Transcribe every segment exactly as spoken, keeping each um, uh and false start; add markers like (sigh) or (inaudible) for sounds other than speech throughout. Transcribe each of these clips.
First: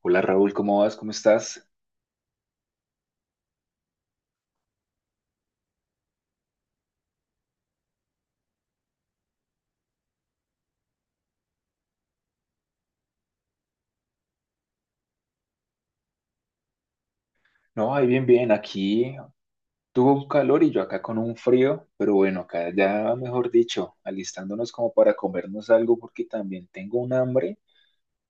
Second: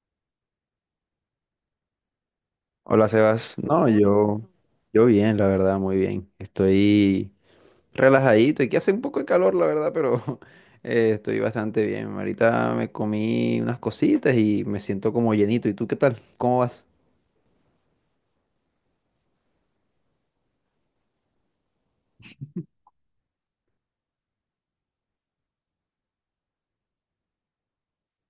Hola Raúl, ¿cómo vas? ¿Cómo estás? Hola Sebas, no, yo, yo bien, la verdad, muy bien. Estoy relajadito, aquí hace un poco de calor, la verdad, pero (laughs) eh, estoy bastante bien. Ahorita me comí unas cositas y me siento como llenito. ¿Y tú qué tal? ¿Cómo vas? No, ahí bien, bien. Aquí tuvo un calor y yo acá con un frío, pero bueno, acá ya, mejor dicho, alistándonos como para comernos algo porque también tengo un hambre.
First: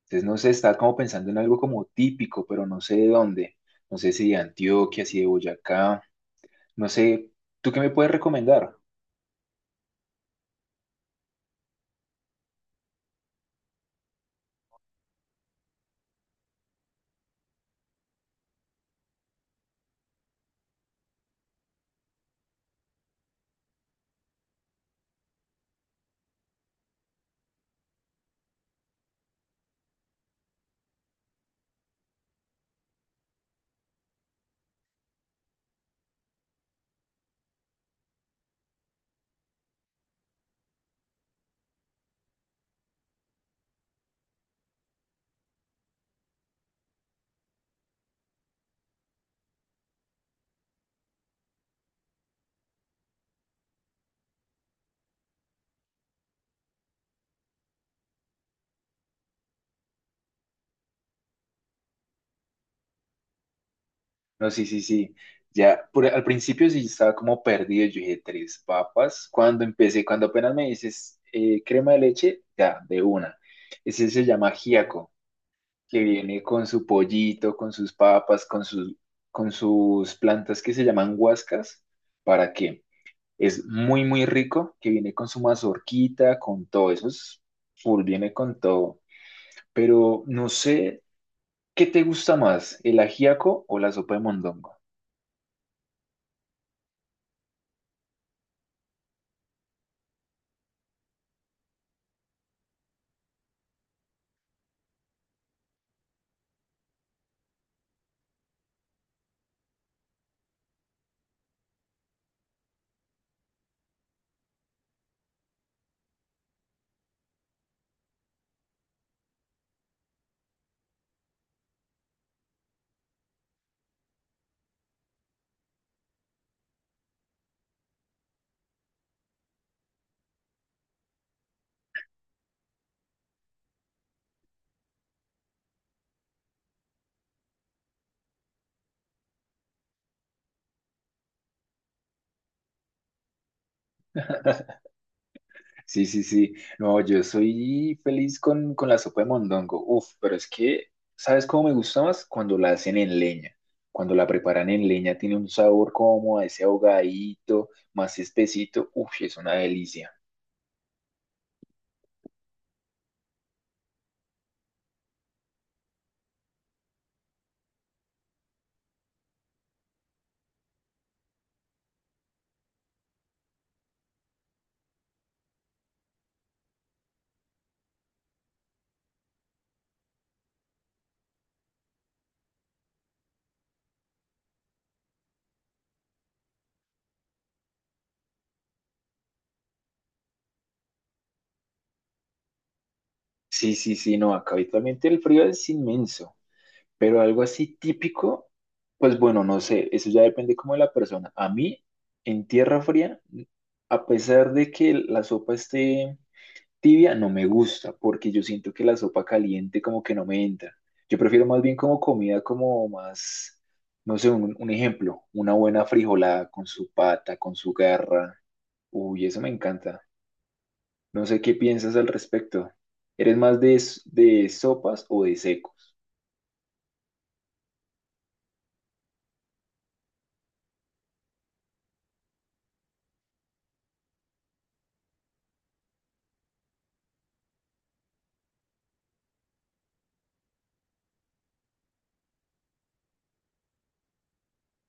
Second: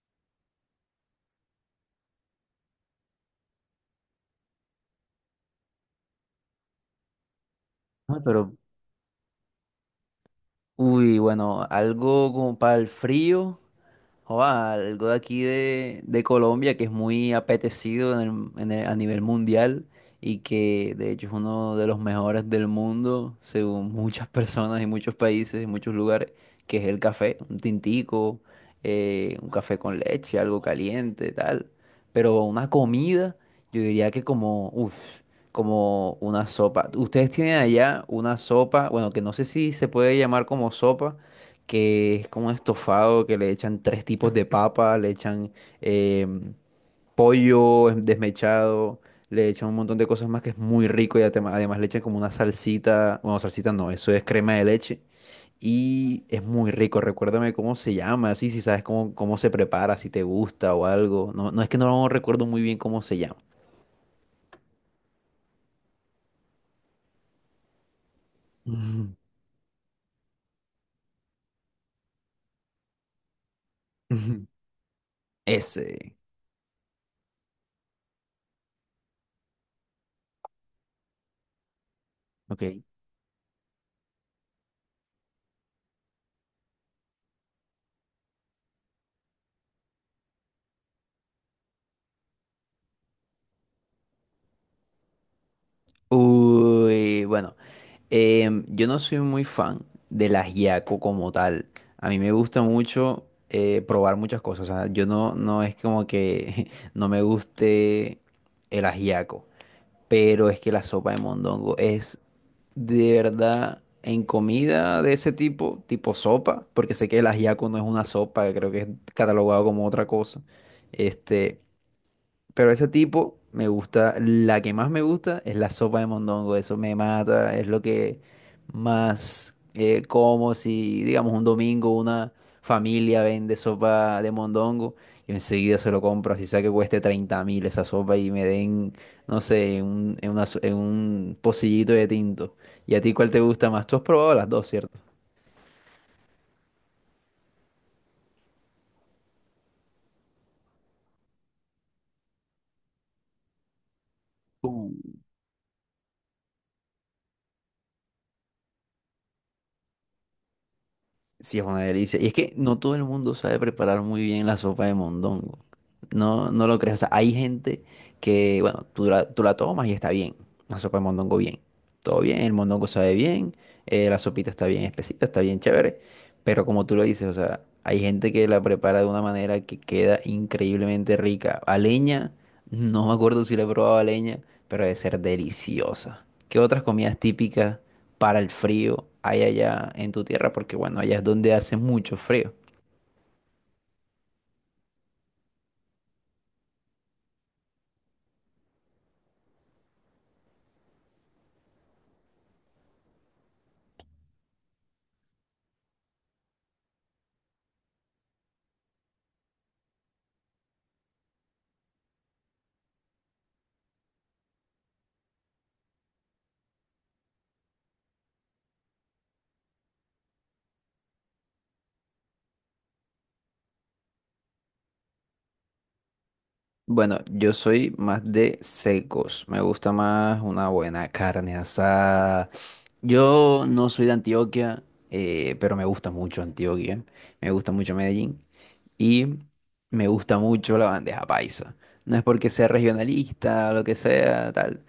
Entonces, no sé, estaba como pensando en algo como típico, pero no sé de dónde. No sé si de Antioquia, si de Boyacá, no sé. ¿Tú qué me puedes Ah, pero, recomendar? uy, bueno, algo como para el frío. Joda, algo de aquí de, de Colombia que es muy apetecido en el- en el- a nivel mundial y que de hecho es uno de los mejores del mundo, según (laughs) muchas personas y muchos países y muchos lugares, que es el café, un tintico, eh, un café con leche, algo caliente, tal. Pero una comida, yo diría que como, uff, como una sopa. Ustedes tienen allá una sopa, bueno, que no sé si se puede llamar como sopa, que es como un estofado que le echan tres tipos de papa, le echan eh, pollo em- desmechado, le echan un montón de cosas más que es muy rico y atema- además le echan como una salsita, bueno, salsita no, eso es crema de leche y es muy rico. Recuérdame cómo se llama, así si sabes cómo, cómo se prepara, si te gusta o algo. No, no es que no recuerdo muy bien cómo se llama. No, sí, sí, sí. Ya, por- al principio sí estaba como perdido. Yo dije, tres papas. (laughs) Cuando empecé, cuando apenas me dices eh, crema de leche, ya, de una. Ese se Ujú, ujú. llama ajiaco, que Ese, viene con su pollito, con sus papas, con sus, con sus plantas que se llaman huascas. ¿Para ok. qué? Es muy, muy rico, que viene con su mazorquita, con todo eso. Es full, viene con todo. Pero no sé, ¿qué te gusta más, el ajiaco o la sopa de mondongo? Uy, bueno. Em, yo no soy muy fan del ajiaco como tal. A mí me gusta mucho eh, probar muchas cosas. O sea, yo no, no es como que (laughs) no me guste el ajiaco. Pero es que la sopa de mondongo es de verdad en comida de ese tipo, tipo sopa, porque sé que el ajiaco no es una sopa, creo que es catalogado como otra cosa. Este. Pero ese tipo me gusta, la que más me gusta es la sopa de mondongo, eso me mata, es lo que más eh, como si, digamos, un domingo una familia vende sopa de mondongo, yo enseguida se lo compro, así sea que cueste treinta mil esa sopa y me den, no sé, un, en una so- en un pocillito de tinto. ¿Y a ti cuál te gusta más? Tú has probado las dos, ¿cierto? Sí, sí, sí. No, yo soy feliz con, con la sopa de mondongo. Uf, pero es que, ¿sabes cómo me gusta más? Cuando la hacen en leña. Cuando la preparan en leña tiene un sabor como a ese ahogadito, más espesito. Uf, es una delicia. Sí, es una delicia. Y es que no todo el mundo sabe preparar muy bien la sopa de mondongo. No, no lo crees. O sea, hay gente que, bueno, tú la, tú la tomas y está bien. La sopa de mondongo bien. Todo bien, el mondongo sabe bien, eh, la sopita está bien espesita, está bien chévere. Pero como tú lo dices, o sea, hay gente que la prepara de una manera que queda increíble increíblemente rica. A leña no me acuerdo si le he probado a leña, pero debe ser deliciosa. ¿Qué otras comidas típicas para el frío hay allá en tu tierra? Porque bueno, allá es donde hace mucho frío. Sí, sí, sí, no, acá habitualmente el frío es inmenso, pero algo así típico, pues bueno, no sé, eso ya depende como de la persona. A mí, en tierra fría, a pesar de que la sopa esté tibia no me gusta porque yo siento que la sopa caliente como que no me entra. Yo prefiero más bien como comida como más, no sé, un, un ejemplo, una buena frijolada con su pata, con su garra. Uy, eso me encanta. No sé qué piensas al respecto. ¿Eres más de, s- de sopas o de secos? Bueno, yo soy más de secos. Me gusta más una buena carne asada. Yo no soy de Antioquia, eh, pero me gusta mucho Antioquia. Me gusta mucho Medellín. Y me gusta mucho la bandeja paisa. No es porque sea regionalista, lo que sea, tal,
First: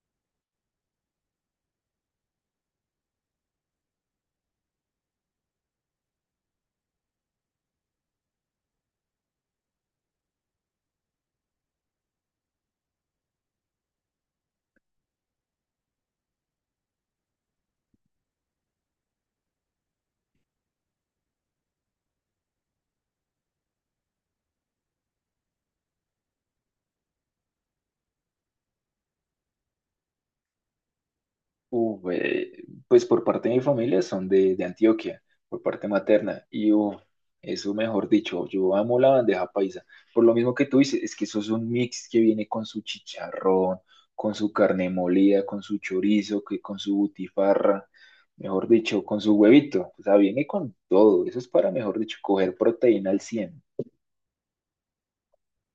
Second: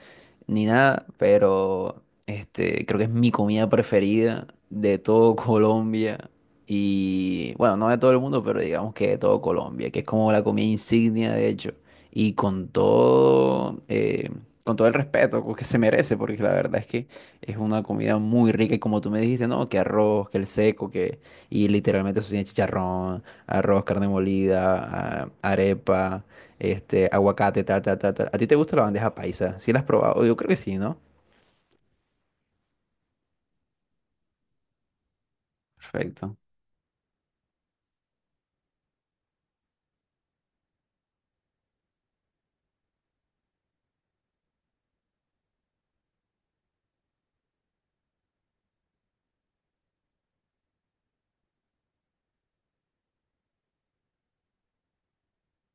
ni nada, pero este, creo que es mi comida preferida de todo (laughs) Colombia. Y bueno, no de todo el mundo, pero digamos que de todo Colombia, que es como la comida insignia, de hecho. Y con todo, eh, con todo el respeto que se merece, porque la verdad es que es una comida muy rica. Y como tú me dijiste, no, que arroz, que el seco, que... Y literalmente eso tiene chicharrón, arroz, carne molida, a- arepa, este, aguacate, tal, tal, tal, tal. ¿A ti te gusta la bandeja paisa? ¿Sí la has probado? Yo creo que sí, ¿no? Uf, eh, pues por parte de mi familia son de, de Antioquia, por parte Perfecto. materna. Y uf, eso mejor dicho, yo amo la bandeja paisa. Por lo mismo que tú dices, es que eso es un mix que viene con su chicharrón, con su carne molida, con su chorizo, que con su butifarra, mejor dicho, con su huevito. O sea, viene con todo. Eso es para, mejor dicho, coger proteína al cien.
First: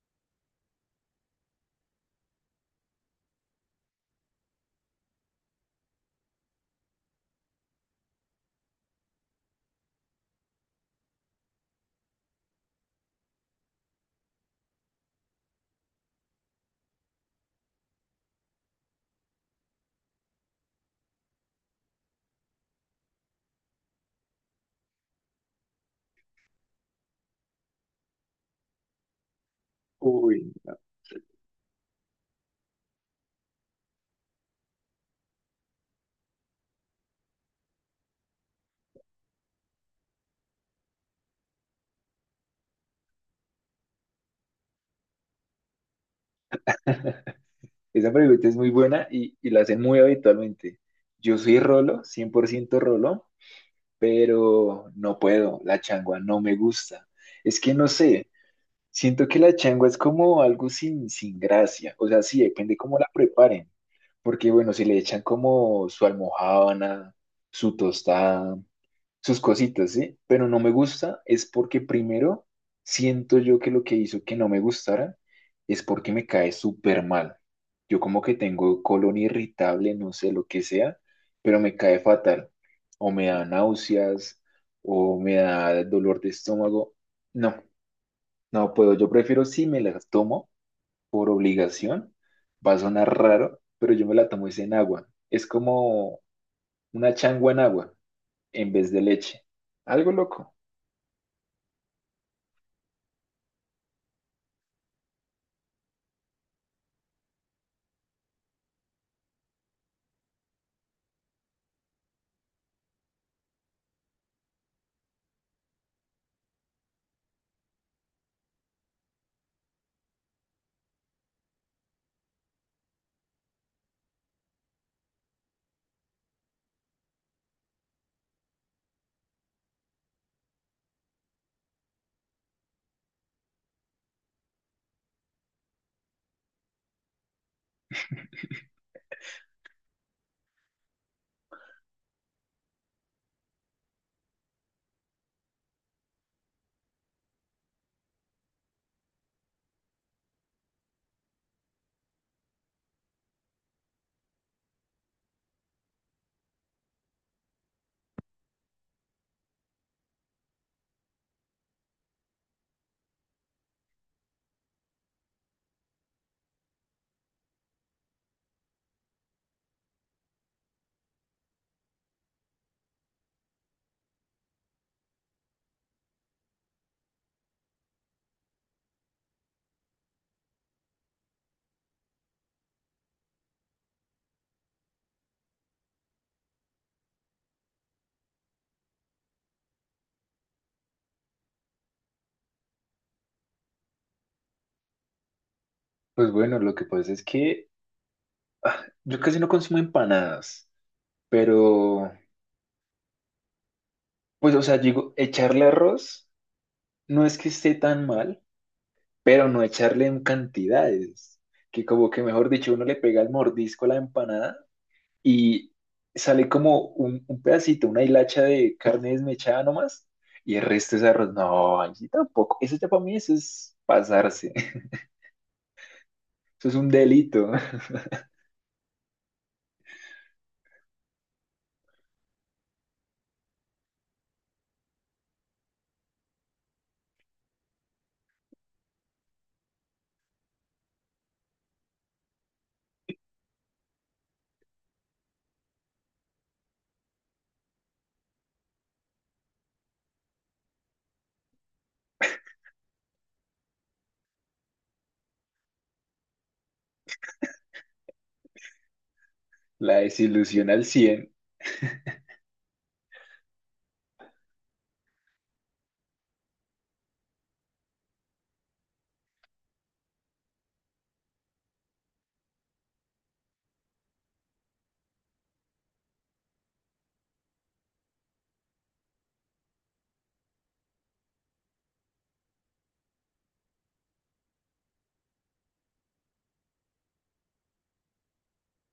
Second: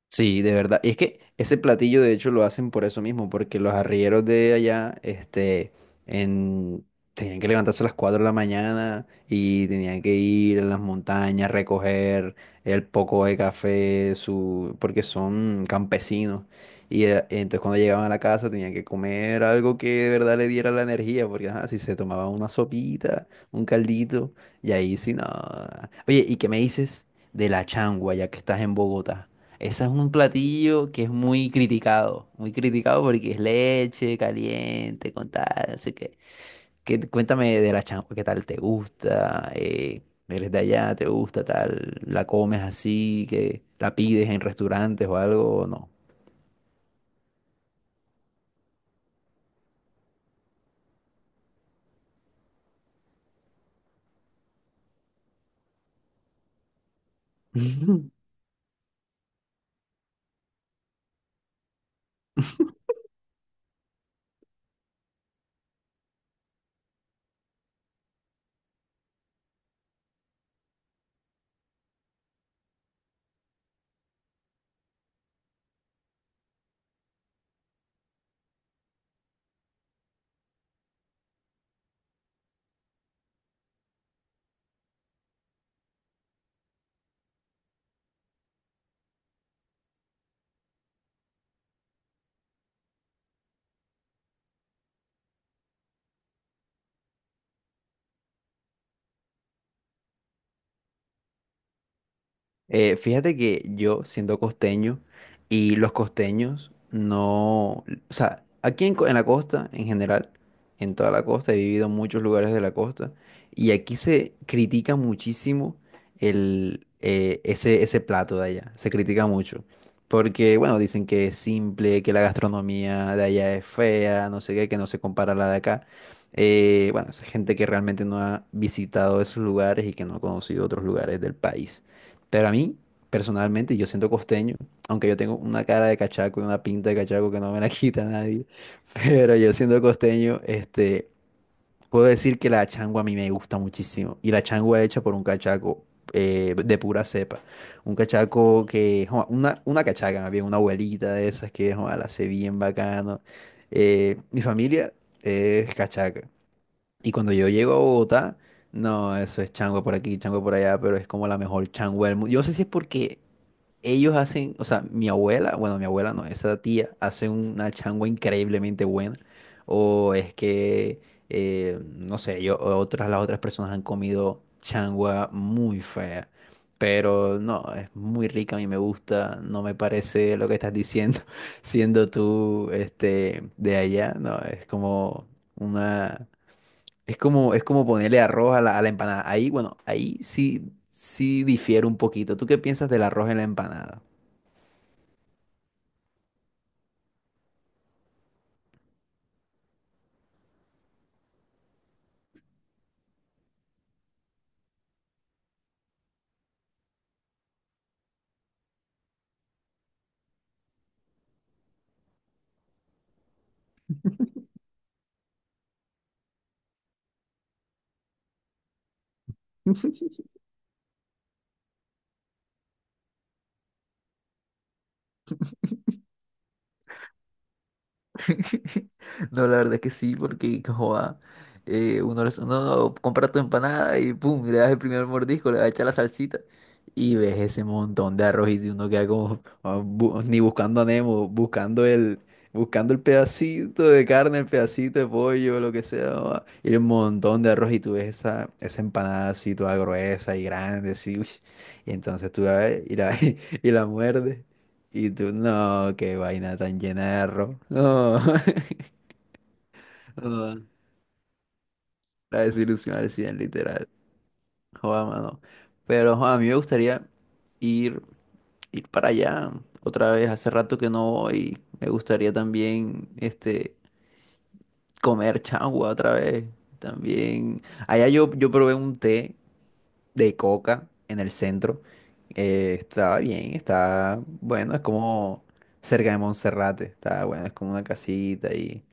Sí, de verdad. Y es que ese platillo, de hecho, lo hacen por eso mismo, porque los arrieros de allá, este, en... tenían que levantarse a las cuatro de la mañana y tenían que ir a las montañas, recoger el poco de café, su... porque son campesinos. Y eh, entonces cuando llegaban a la casa tenían que comer algo que de verdad le diera la energía, porque ajá, si se tomaban una sopita, un caldito, y ahí sí, no. Oye, ¿y qué me dices de la changua, ya que estás en Bogotá? Ese es un Uy, no. platillo que es muy criticado, muy criticado porque es leche caliente, con tal, así que, qué ¿Qué- cuéntame de la changua, qué tal te gusta, eh, eres de allá, te gusta tal, la comes así, que la pides en restaurantes o algo, o no? (laughs) Esa pregunta es muy buena y, y la hacen muy habitualmente. Yo soy Rolo, cien por ciento Rolo, pero no puedo, la changua no me gusta. Es que no (laughs) sé, siento que la changua es como algo sin, sin gracia, o sea, sí, depende cómo la preparen, porque bueno, si le echan como su almojábana, su tostada, sus cositas, ¿sí? Pero no me gusta es porque primero siento yo que lo que hizo que no me gustara es porque me cae súper mal. Yo como que tengo colon irritable, no sé lo que sea, pero me cae fatal. O me da náuseas, o me da dolor de estómago. No, no puedo. Yo prefiero si me la tomo por obligación. Va a sonar raro, pero yo me la tomo es en agua. Es como una changua en agua en vez de leche. Algo loco. Eh, fíjate que yo, siendo costeño, y los costeños no, o sea, aquí en, co- en la costa, en general, en toda la costa, he vivido en muchos lugares de la costa, y aquí se critica muchísimo el, eh, ese, ese plato de allá, se critica mucho, porque, bueno, dicen que es simple, que la gastronomía de allá es fea, no sé qué, que no se compara a la de acá. Eh, bueno, es gente que realmente no ha visitado esos lugares y que no ha conocido otros lugares del país. Pero a mí, personalmente, yo siento costeño, aunque yo tengo una cara de cachaco y una pinta de cachaco que no me la quita nadie, (laughs) pero yo siendo costeño, este, puedo decir que la changua a mí me gusta muchísimo. Y la changua hecha por un cachaco eh, de pura cepa. Un cachaco que, joa, una, una cachaca más bien, una abuelita de esas que, joa, la hace bien bacano. Eh, mi familia es cachaca. Y cuando yo llego a Bogotá, no, eso es changua por aquí, changua por allá, pero es como la mejor changua del mundo. Yo no sé si es porque ellos hacen, o sea, mi abuela, bueno, mi abuela no, esa tía hace una changua increíblemente buena, o es que, eh, no sé, yo, otras, las otras personas han comido changua muy fea. Pero no, es muy rica, a mí me gusta, no me parece lo que estás diciendo, (laughs) siendo tú este, de allá, no, es como una, es como, es como ponerle arroz a la, a la empanada. Ahí, bueno, ahí sí, sí difiere un poquito. ¿Tú qué piensas del arroz en la empanada? Pues bueno, lo que pasa es que yo casi no consumo empanadas, pero pues o sea, digo, echarle arroz no es que esté tan mal, pero no echarle en cantidades, que como que mejor dicho, uno le pega el mordisco a la empanada y sale como un, un pedacito, una hilacha de carne desmechada nomás, y el resto es arroz. No, allí tampoco. Eso ya para mí eso es pasarse. (laughs) Eso es un delito, (laughs) No, la verdad que sí, porque joda, eh, uno, les- uno compra tu empanada y pum, le das el primer mordisco, le das a echar la salsita y ves ese montón de arroz y si uno queda como ah, bu- ni buscando a Nemo, buscando el, buscando el pedacito de carne, el pedacito de pollo, lo que sea, joda, y el montón de arroz y tú ves esa, esa empanada así toda gruesa y grande, así, uy, y entonces tú la ves y la, (laughs) y la muerdes. Y tú, no, qué vaina tan llena de arroz. No. (laughs) (laughs) la No, desilusión al cien. la desilusión al cien, literal. Joda, mano. Pero joda, a mí me gustaría ir, ir para allá otra vez. Hace rato que no voy. Me gustaría también este, comer changua otra vez. También. Allá yo, yo probé un té de coca en el centro. Eh, estaba bien, estaba bueno, es como cerca de Monserrate, estaba bueno, es como una casita y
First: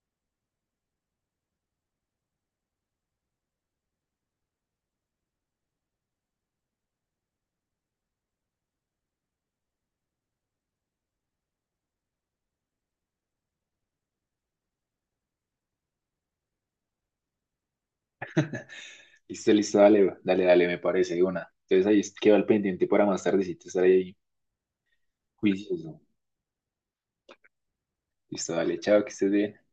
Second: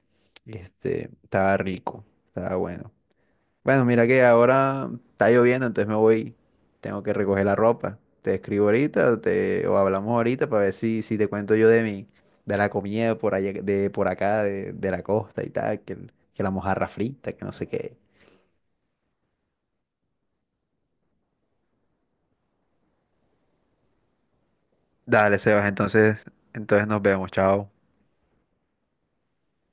este, estaba rico, estaba bueno. Bueno, mira que ahora está lloviendo, entonces me voy, tengo que recoger la ropa. Te escribo ahorita o, te, o hablamos ahorita para ver si, si te cuento yo de mi, de la comida por allá, de por acá, de, de la costa y tal, que, el- que la mojarra frita, que no sé qué. Listo, listo, dale, dale, dale, me parece, de una. Entonces ahí queda el pendiente para más tardecito estar ahí Dale, Sebas, juicioso. entonces, entonces nos vemos, chao. Listo, dale, chao, que estés bien.